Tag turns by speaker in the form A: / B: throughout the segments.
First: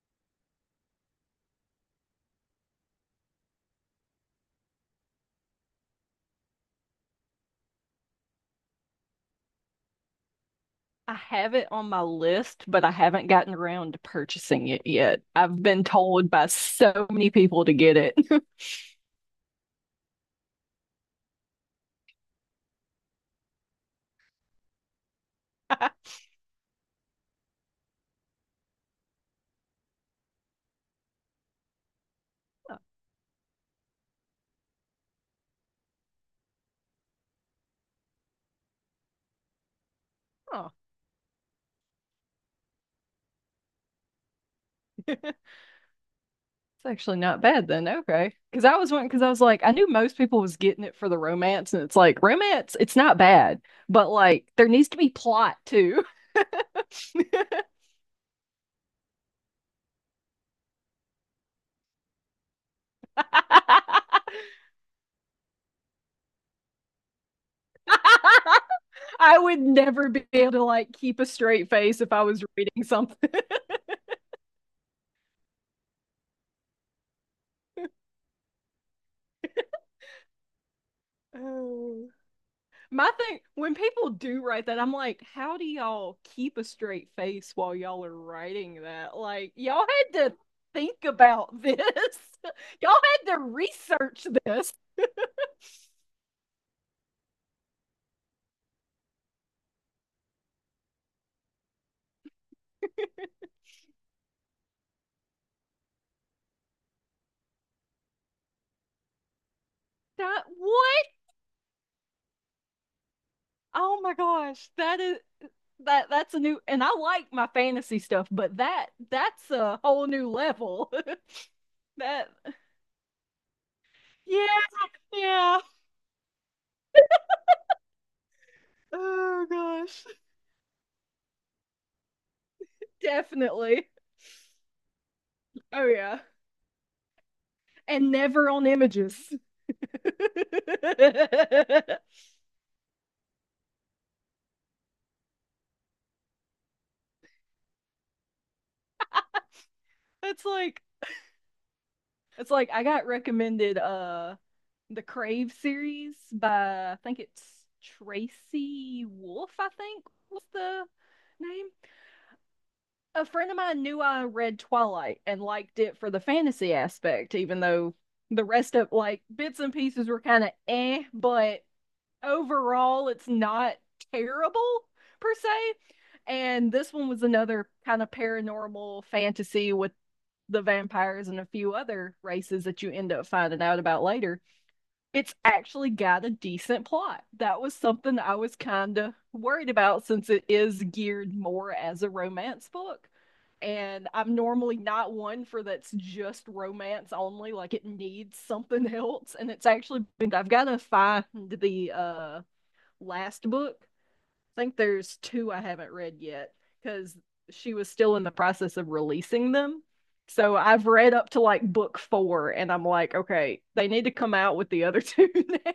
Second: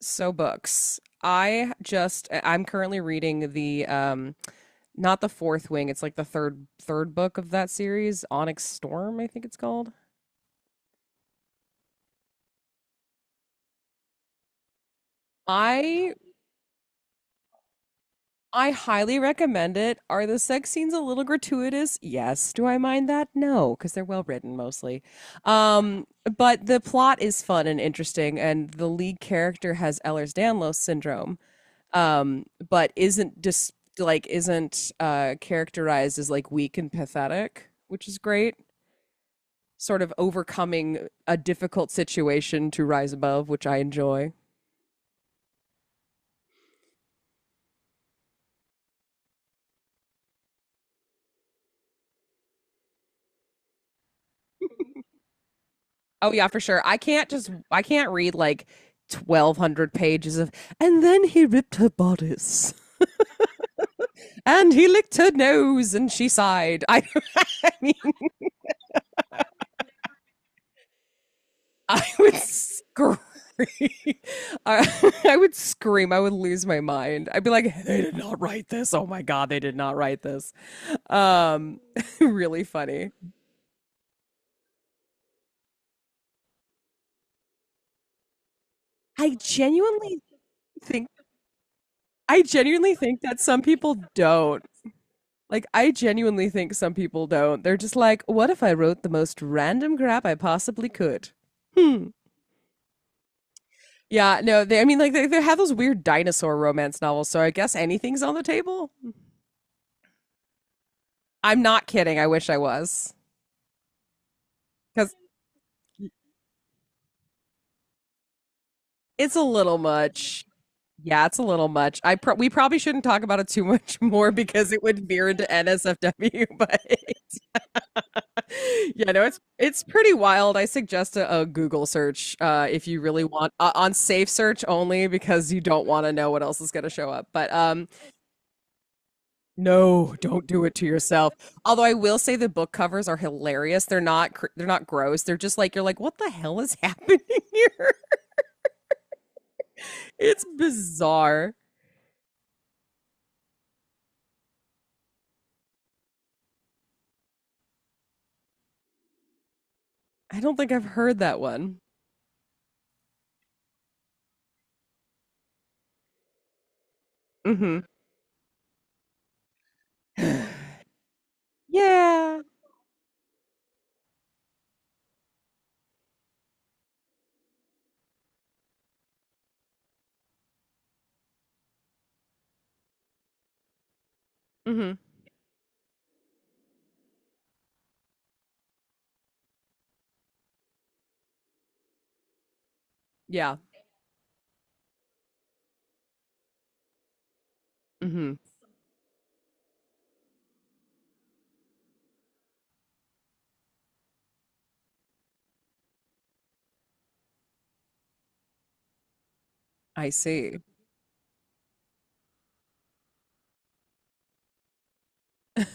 A: So books. I'm currently reading the not the Fourth Wing, it's like the third book of that series, Onyx Storm, I think it's called.
B: I have it on my list, but I haven't gotten around to purchasing it yet. I've been
A: I
B: told by so many people to get it.
A: I highly recommend it. Are the sex scenes a little gratuitous? Yes. Do I mind that? No, because they're well written mostly. Um, but the plot is fun and interesting, and the lead character has Ehlers Danlos syndrome, but isn't characterized as like weak and pathetic, which is great. Sort of
B: Oh,
A: overcoming a difficult situation to rise above, which I enjoy.
B: it's actually not bad then. Okay. Because I was one, because I was like, I knew most people was getting it for the romance, and it's like, romance, it's not bad, but like, there needs to be plot too.
A: Oh yeah, for sure. I can't read like 1,200 pages of and then he ripped her bodice and he licked her nose and she sighed. I mean
B: I would never be able to like keep a straight face
A: I
B: if I
A: would
B: was reading
A: scream.
B: something.
A: I would scream. I would lose my mind. I'd be like, they did not write this. Oh my God, they did not write this. Um,
B: My
A: really funny.
B: thing, when people do write that, I'm like, how do y'all keep a straight face while y'all are writing that?
A: I
B: Like, y'all had
A: genuinely
B: to think
A: think,
B: about this.
A: I genuinely
B: Y'all
A: think
B: had to
A: that some people
B: research
A: don't.
B: this.
A: Like, I genuinely think some people don't. They're just like, what if I wrote the most random crap I possibly could? Hmm. Yeah, no, they, I mean, like, they have those weird dinosaur romance novels, so I guess anything's on the table.
B: That what?
A: I'm not kidding. I wish I was
B: Oh my gosh, that
A: because
B: is that's a new and I like my fantasy stuff, but that
A: it's a
B: that's
A: little
B: a whole new
A: much.
B: level.
A: Yeah, it's a little much.
B: That
A: We probably shouldn't talk about it too much more
B: yeah,
A: because it would veer into
B: yeah.
A: NSFW. But yeah, no, it's
B: Oh
A: it's
B: gosh.
A: pretty wild. I suggest a Google search, if you really want,
B: Definitely.
A: on safe search only because you don't
B: Oh
A: want to
B: yeah.
A: know what else is going to show up. But
B: And never on images.
A: no, don't do it to yourself. Although I
B: it's
A: will say the book covers are hilarious. They're not gross. They're just like you're like, what the hell is happening here? It's
B: like
A: bizarre.
B: it's like I got recommended the Crave series by I think it's Tracy Wolf, I think
A: I
B: was
A: don't think
B: the
A: I've heard that
B: name.
A: one.
B: A friend of mine knew I read Twilight and liked it for the fantasy aspect, even
A: Mm-hmm.
B: though the rest of like bits and pieces were
A: yeah.
B: kinda eh, but
A: Yeah.
B: overall it's not terrible per se. And this one was another kind of paranormal fantasy with the vampires and a few other races that you end up finding out about later,
A: Mm-hmm.
B: it's actually got a decent plot. That was something I was kind of worried about since it is geared more as a romance book.
A: Yeah.
B: And I'm normally not one for that's just romance only, like it
A: Mm-hmm.
B: needs something else. And it's actually been, I've got to find the last book, I think there's two I haven't read yet because she was still in the process of releasing them.
A: I
B: So
A: see.
B: I've read up to like book four, and I'm like, okay, they need to come out with the other two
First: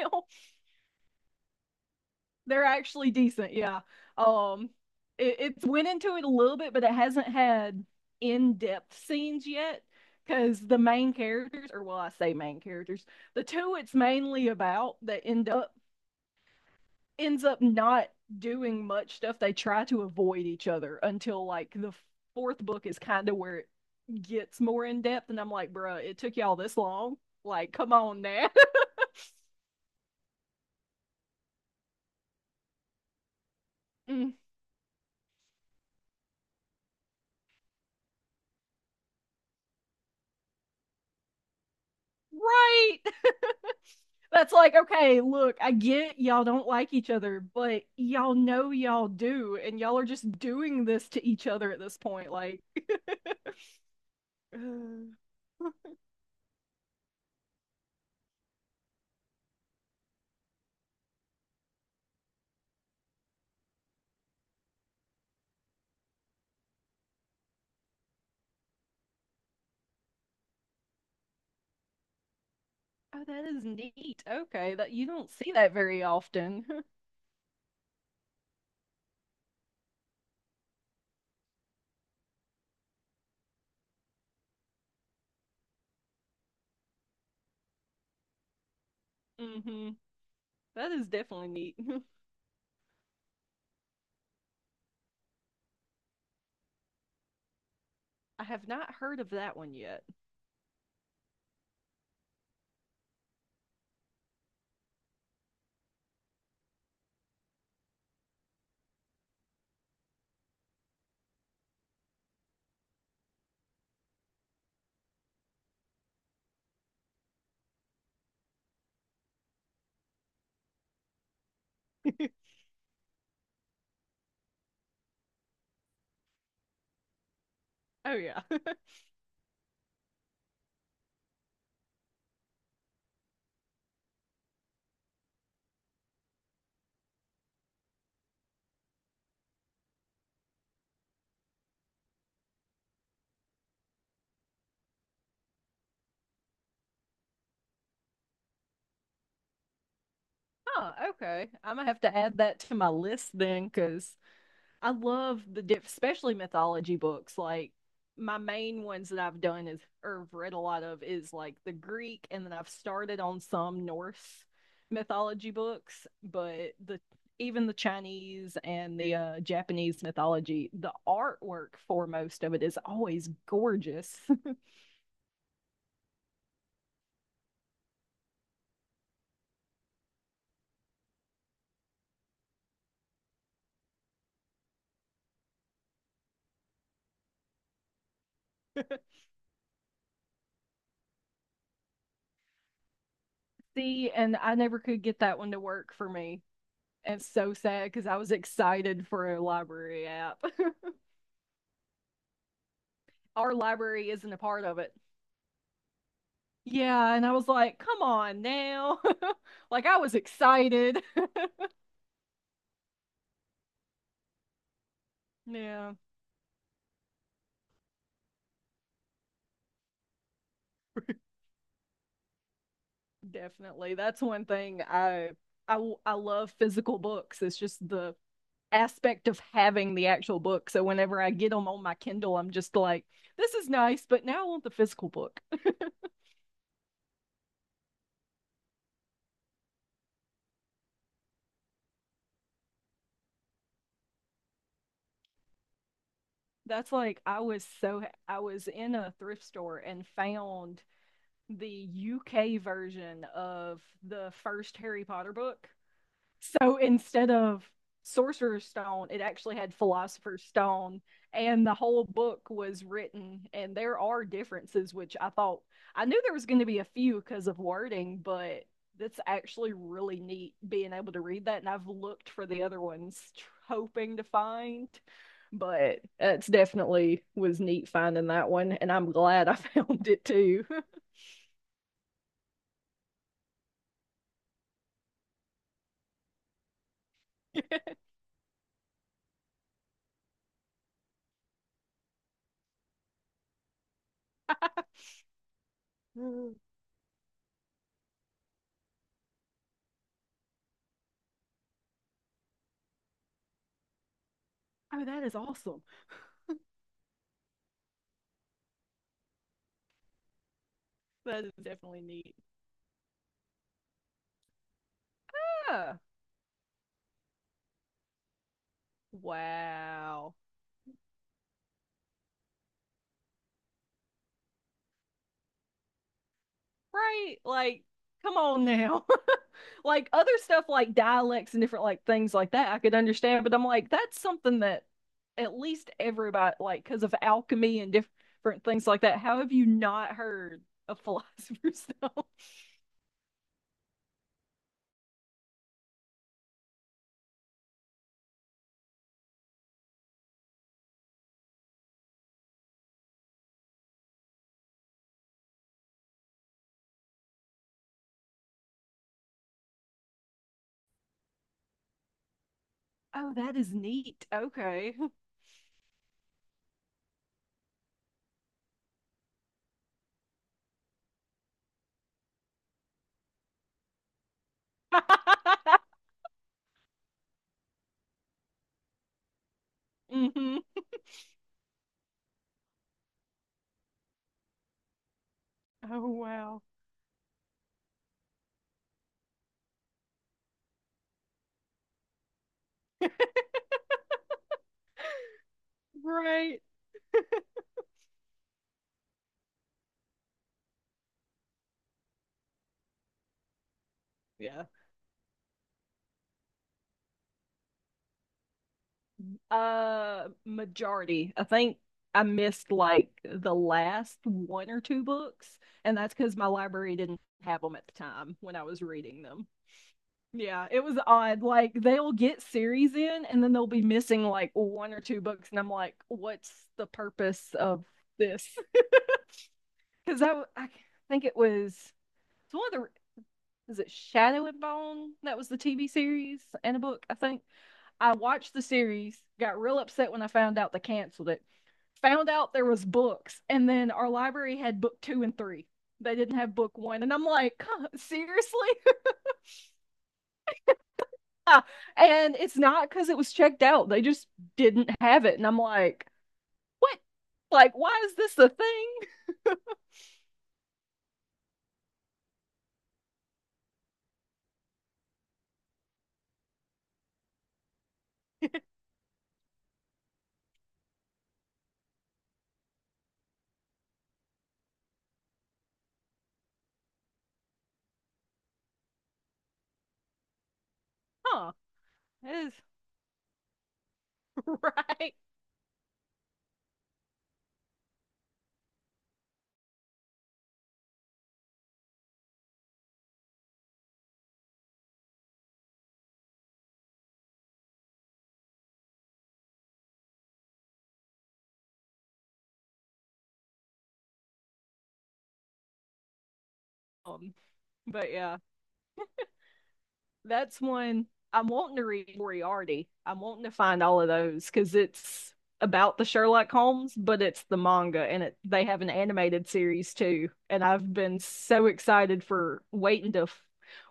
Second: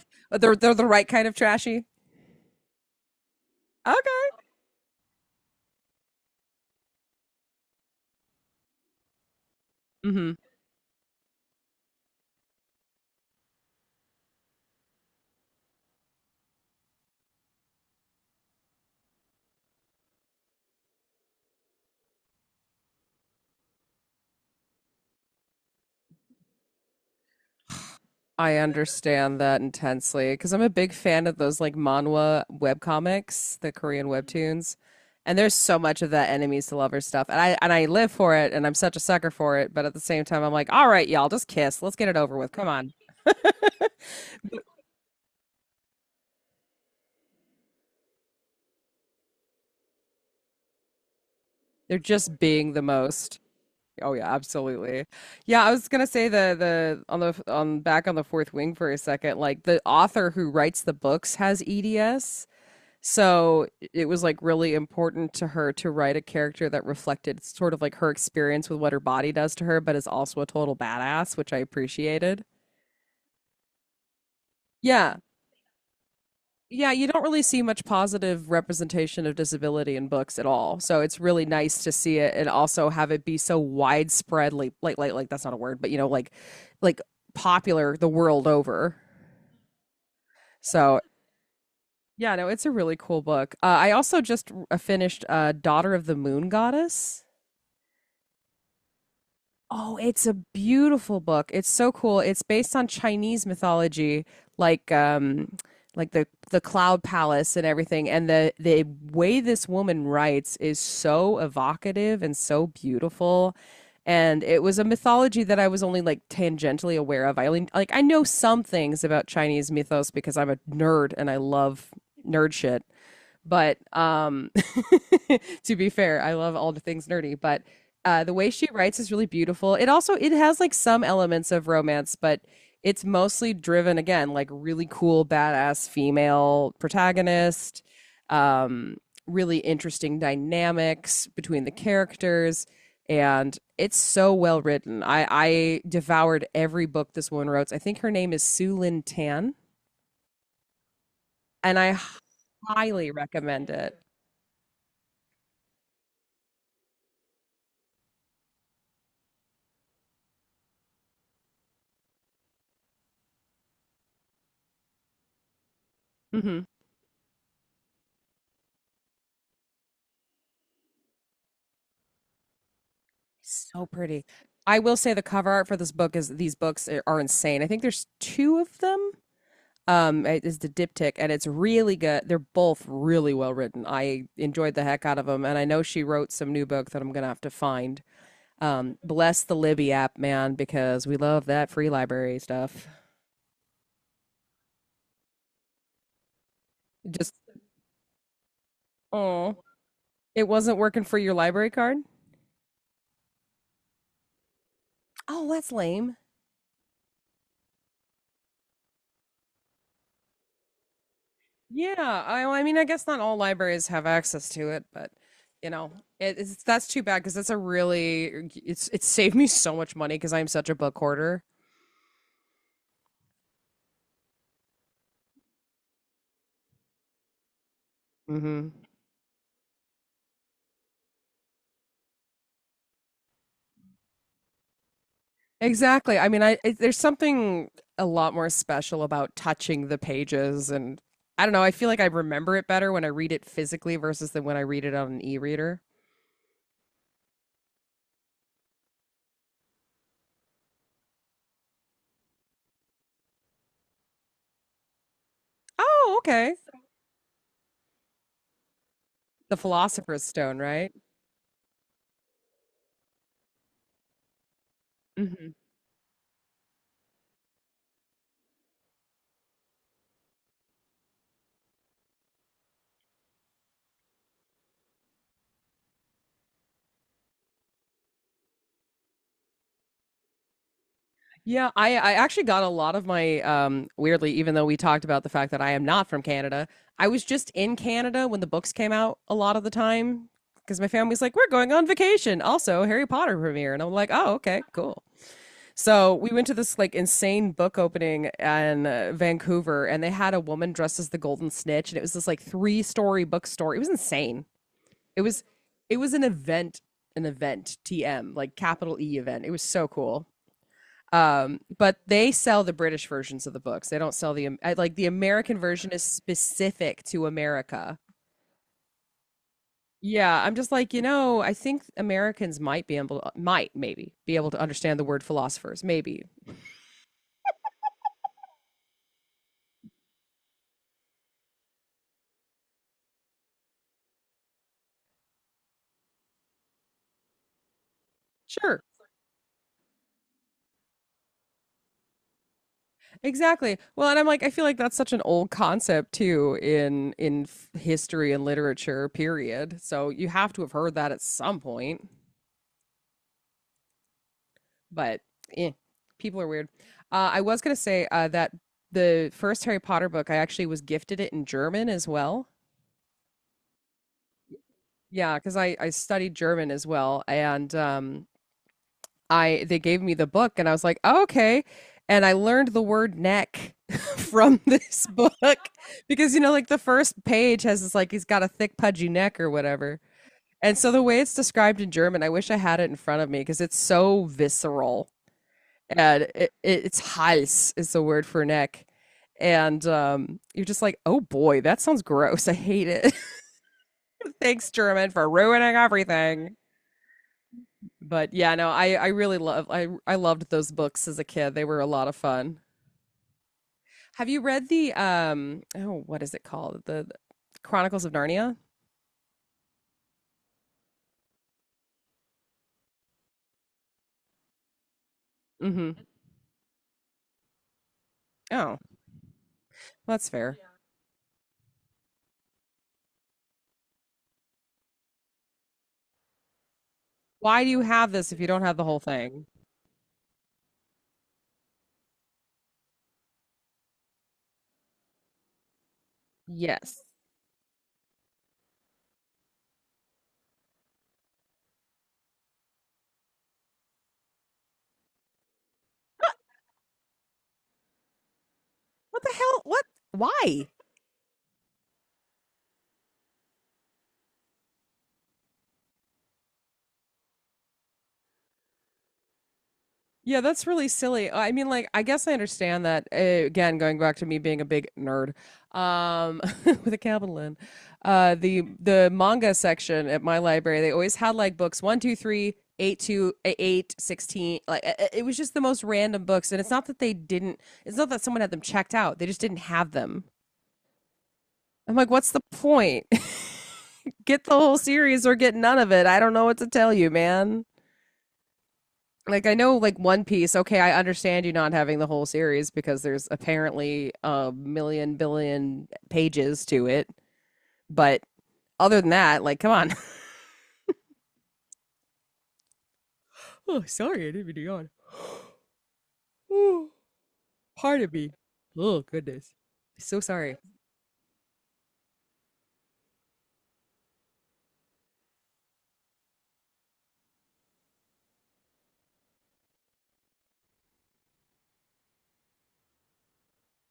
B: now.
A: They're the right kind of trashy.
B: They're actually decent, yeah.
A: Okay.
B: Um, it, it's went into it a little bit, but it hasn't had in-depth scenes yet
A: Mm-hmm.
B: because the main characters, or well, I say main characters, the two it's mainly about that end up ends up not doing much stuff. They try to avoid each other until like the fourth book is kind of where it gets more in depth. And I'm like, bruh, it took y'all this long. Like, come on now.
A: I understand that intensely because I'm a big fan of those like manhwa webcomics, the Korean webtoons. And there's so much of that enemies to lovers stuff. And I live for it and I'm such a sucker for it, but at the same time I'm like, all right, y'all, just kiss. Let's get it over with. Come on.
B: Right. That's like, okay, look, I get y'all don't like each other, but y'all know y'all do. And y'all are just doing this to each other at this
A: They're
B: point.
A: just
B: Like,
A: being the most. Oh yeah, absolutely. Yeah, I was gonna say the on back on the Fourth Wing for a second, like the author who writes the books has EDS, so it was like really important to her to write a character that reflected sort of like her experience with what her body does to her, but is also a total badass, which I appreciated.
B: oh, that is neat. Okay. That you
A: Yeah,
B: don't see that very often.
A: Yeah, you don't really see much positive representation of disability in books at all. So it's really nice to see it and also have it be so widespread like like that's not a word, but you know, like like popular the world over.
B: Hmm. That
A: So
B: is definitely neat.
A: yeah, no, it's a really cool book. I also just finished Daughter of the Moon Goddess.
B: I have not heard of that one
A: Oh,
B: yet.
A: it's a beautiful book. It's so cool. It's based on Chinese mythology, like like the the cloud palace and everything. And the way this woman writes is so evocative and so beautiful. And it was a mythology that I was only like tangentially aware of. I only like I know some things about Chinese mythos because I'm a nerd and I love nerd shit. But to be fair, I love all the things nerdy. But
B: Oh
A: the
B: yeah.
A: way she writes is really beautiful. It has like some elements of romance, but it's mostly driven again like really cool, badass female protagonist. Um, really interesting dynamics between the characters and it's so well written. I devoured every book this woman wrote. I think her name is Sue Lin Tan,
B: Oh, okay. I'm
A: and
B: gonna
A: I
B: have to add that to my
A: highly
B: list then,
A: recommend it.
B: because I love the diff, especially mythology books. Like my main ones that I've done is or have read a lot of is like the Greek, and then I've started on some Norse mythology books,
A: Hmm.
B: but the even the Chinese and the Japanese mythology, the artwork for most of it is always
A: So
B: gorgeous.
A: pretty. I will say the cover art for this book is are insane. I think there's two of them. It is the diptych, and it's really good. They're both really well written. I enjoyed the heck out of them, and I know she wrote some new book that I'm gonna have to find. Bless the Libby app, man, because we love that free library stuff.
B: See, and I never could get that one to work for me. It's
A: Just
B: so sad because I was excited for a
A: Oh,
B: library app.
A: it wasn't working for your library card.
B: Our library isn't a part of it.
A: Oh, that's lame.
B: Yeah, and I was like, come on now. Like I was excited.
A: Yeah, well, I mean, I guess not all libraries have access to it, but you know,
B: Yeah,
A: it, it's that's too bad because that's a really it saved me so much money because I'm such a book hoarder.
B: definitely. That's one thing I love physical books. It's just the
A: Hmm.
B: aspect of having the actual book. So whenever I get them on my Kindle, I'm just like, this is nice, but now I want the physical book.
A: Exactly. I mean, there's something a lot more special about touching the pages, and I don't know. I feel like I remember it better when I read it physically versus than when I read it on an e-reader.
B: That's like I was so I was in a thrift store and found the UK version of the first Harry Potter book.
A: Oh, okay.
B: So instead of Sorcerer's Stone, it
A: The
B: actually had
A: Philosopher's
B: Philosopher's
A: Stone, right?
B: Stone, and the whole book was written. And there are differences, which I thought I knew there was going to be a few because of wording, but that's actually really neat being able to read that. And I've looked for the other ones, hoping to find, but it's definitely was neat finding that one. And I'm glad I found it too.
A: Yeah, I actually got a lot of my weirdly even though we talked about the fact that I am not from Canada, I was just in Canada when the books came out a lot of the time because my family's like we're going on vacation. Also, Harry Potter premiere and I'm like, "Oh, okay, cool." So, we went to
B: Mm.
A: this like insane book opening in Vancouver and they had a woman dressed as the Golden Snitch and it was this like three-story bookstore. It was insane.
B: Oh,
A: It
B: that is
A: was
B: awesome.
A: it was an event, TM, like capital E event. It was so cool.
B: That is
A: But
B: definitely
A: they
B: neat.
A: sell the British versions of the books. They don't sell the Like the American version
B: Yeah.
A: is specific to America.
B: Wow.
A: Yeah, I'm just like, you know, I think Americans might be able might maybe be able to understand the word philosophers, maybe.
B: Right? Like, come on now. Like other stuff like dialects and different like things like that I could understand, but I'm like, that's something that at least everybody like because of alchemy and different
A: Sure.
B: things like that. How have you not heard of philosopher's stone?
A: Exactly. Well, and I'm like I feel like that's such an old concept too in history and literature period. So you have to have heard that at some point. But eh, people are weird. I was gonna say that the first Harry Potter book, I actually was gifted it in German as well.
B: Oh, that is neat. Okay.
A: Yeah, because I studied German as well, and I they gave me the book, and I was like, oh, okay, and I learned the word neck from this book because you know, like the first page has this like he's got a thick pudgy neck or whatever.
B: Hmm.
A: And so the way it's described in German, I wish I had it in front of me because it's so visceral.
B: Oh
A: And it,
B: wow.
A: it, it's hals is the word for neck. And you're just like, oh boy, that sounds gross. I hate it. Thanks, German, for ruining everything.
B: Right.
A: But yeah, no, I really love I loved those books as a kid. They were a lot of fun. Have you
B: Yeah.
A: read the um oh what is it called? The Chronicles of Narnia?
B: Majority. I think I missed like the last one or two books, and
A: Mm-hmm.
B: that's because my library didn't have them at the time
A: Oh,
B: when I
A: well,
B: was reading them.
A: that's fair.
B: Yeah, it was odd. Like they'll get series in, and then they'll be missing like one or two books, and I'm like, what's the purpose
A: Why do you
B: of
A: have this if you
B: this?
A: don't have the whole thing?
B: Because I think it's one of the is it Shadow and Bone that was the TV series and a
A: Yes.
B: book, I think. I watched the series, got real upset when I found out they canceled it, found out there was books, and then our library had book two and three. They didn't have book one, and I'm like, seriously?
A: What the hell? What? Why?
B: And it's not because it was checked out; they just didn't have it, and I'm like, what? Like, why is this a thing?
A: Yeah, that's really silly. I mean, like, I guess I understand that. Again, going back to me being a big nerd, with a capital N, the manga section at my library, they always had like books one, two, three, eight, eight, 16. Like, it was just the most random books, and it's not that they didn't. It's not that someone had them checked out. They just didn't have them.
B: Huh?
A: I'm like, what's
B: That
A: the
B: is
A: point? Get the whole
B: right.
A: series or get none of it. I don't know what to tell you, man, like I know like One Piece, okay, I understand you not having the whole series because there's apparently a million billion pages to it. But other than that, like come on. Oh, sorry, I didn't mean to yawn. Ooh,
B: Um,
A: pardon
B: but
A: me.
B: yeah.
A: Oh goodness. So sorry.
B: That's one I'm wanting to read Moriarty. I'm wanting to find all of those because it's about the Sherlock Holmes, but it's the manga and it they have an animated series too. And I've been so excited for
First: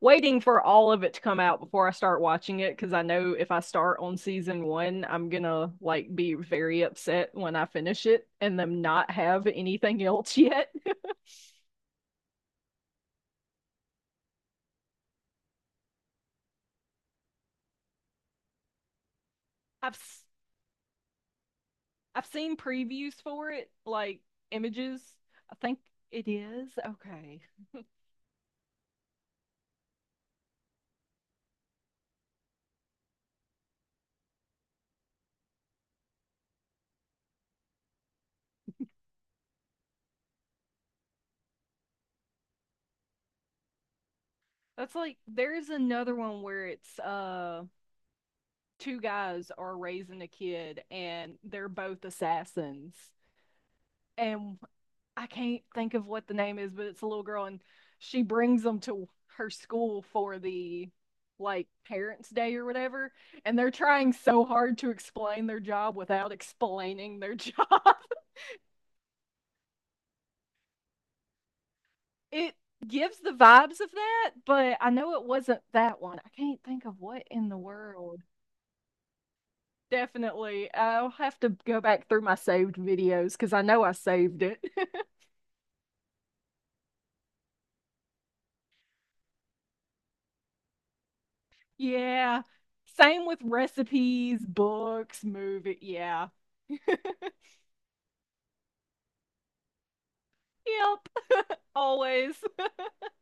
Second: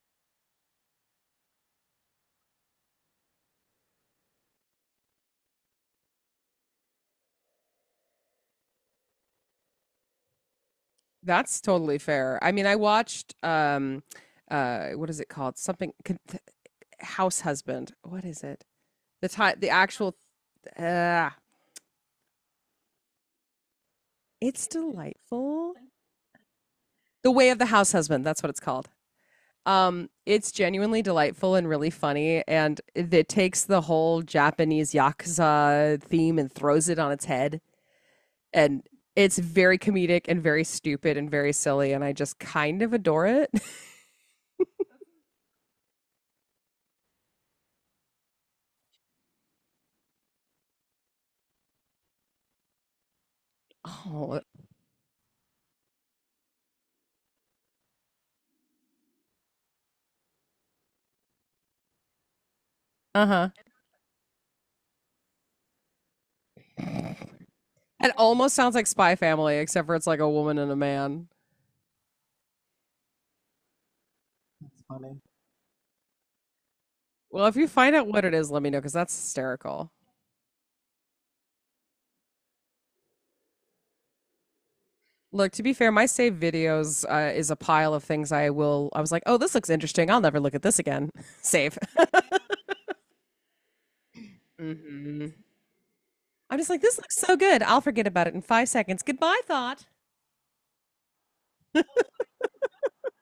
B: waiting for all of it to come out before I start watching it because I know if I start on season one, I'm gonna like be very upset when I finish it and them not have anything else yet.
A: That's totally fair. I mean, I watched what is it called? House Husband. What is it? The time the actual
B: I've
A: uh
B: I've seen previews for it, like
A: it's
B: images. I
A: delightful.
B: think it is.
A: The
B: Okay.
A: Way of the House Husband, that's what it's called. It's genuinely delightful and really funny, and it takes the whole Japanese yakuza theme and throws it on its head. And it's very comedic and very stupid and very silly, and I just kind of adore it.
B: That's like there's another one where it's two guys are raising a kid and they're both assassins.
A: Oh,
B: And I can't think of what the name is, but it's a little girl and she brings them to her school for the like parents day or whatever
A: uh-huh.
B: and they're trying so hard to explain their job without explaining their job.
A: It almost sounds like Spy Family, except for it's like a woman and a man.
B: It gives the vibes of that, but
A: That's
B: I know
A: funny.
B: it wasn't that one. I can't think of what
A: Well,
B: in
A: if
B: the
A: you find out
B: world.
A: what it is, let me know because that's hysterical.
B: Definitely. I'll have to go back through my saved videos because I know I saved it.
A: Look, to be fair, my saved videos, is a pile of things I will. I was like, oh, this looks interesting. I'll never look at this again. Save.
B: Yeah. Same with recipes, books, movie. Yeah.
A: I'm just like, this
B: Yep.
A: looks so good. I'll forget about it in 5 seconds. Goodbye, thought.
B: Always.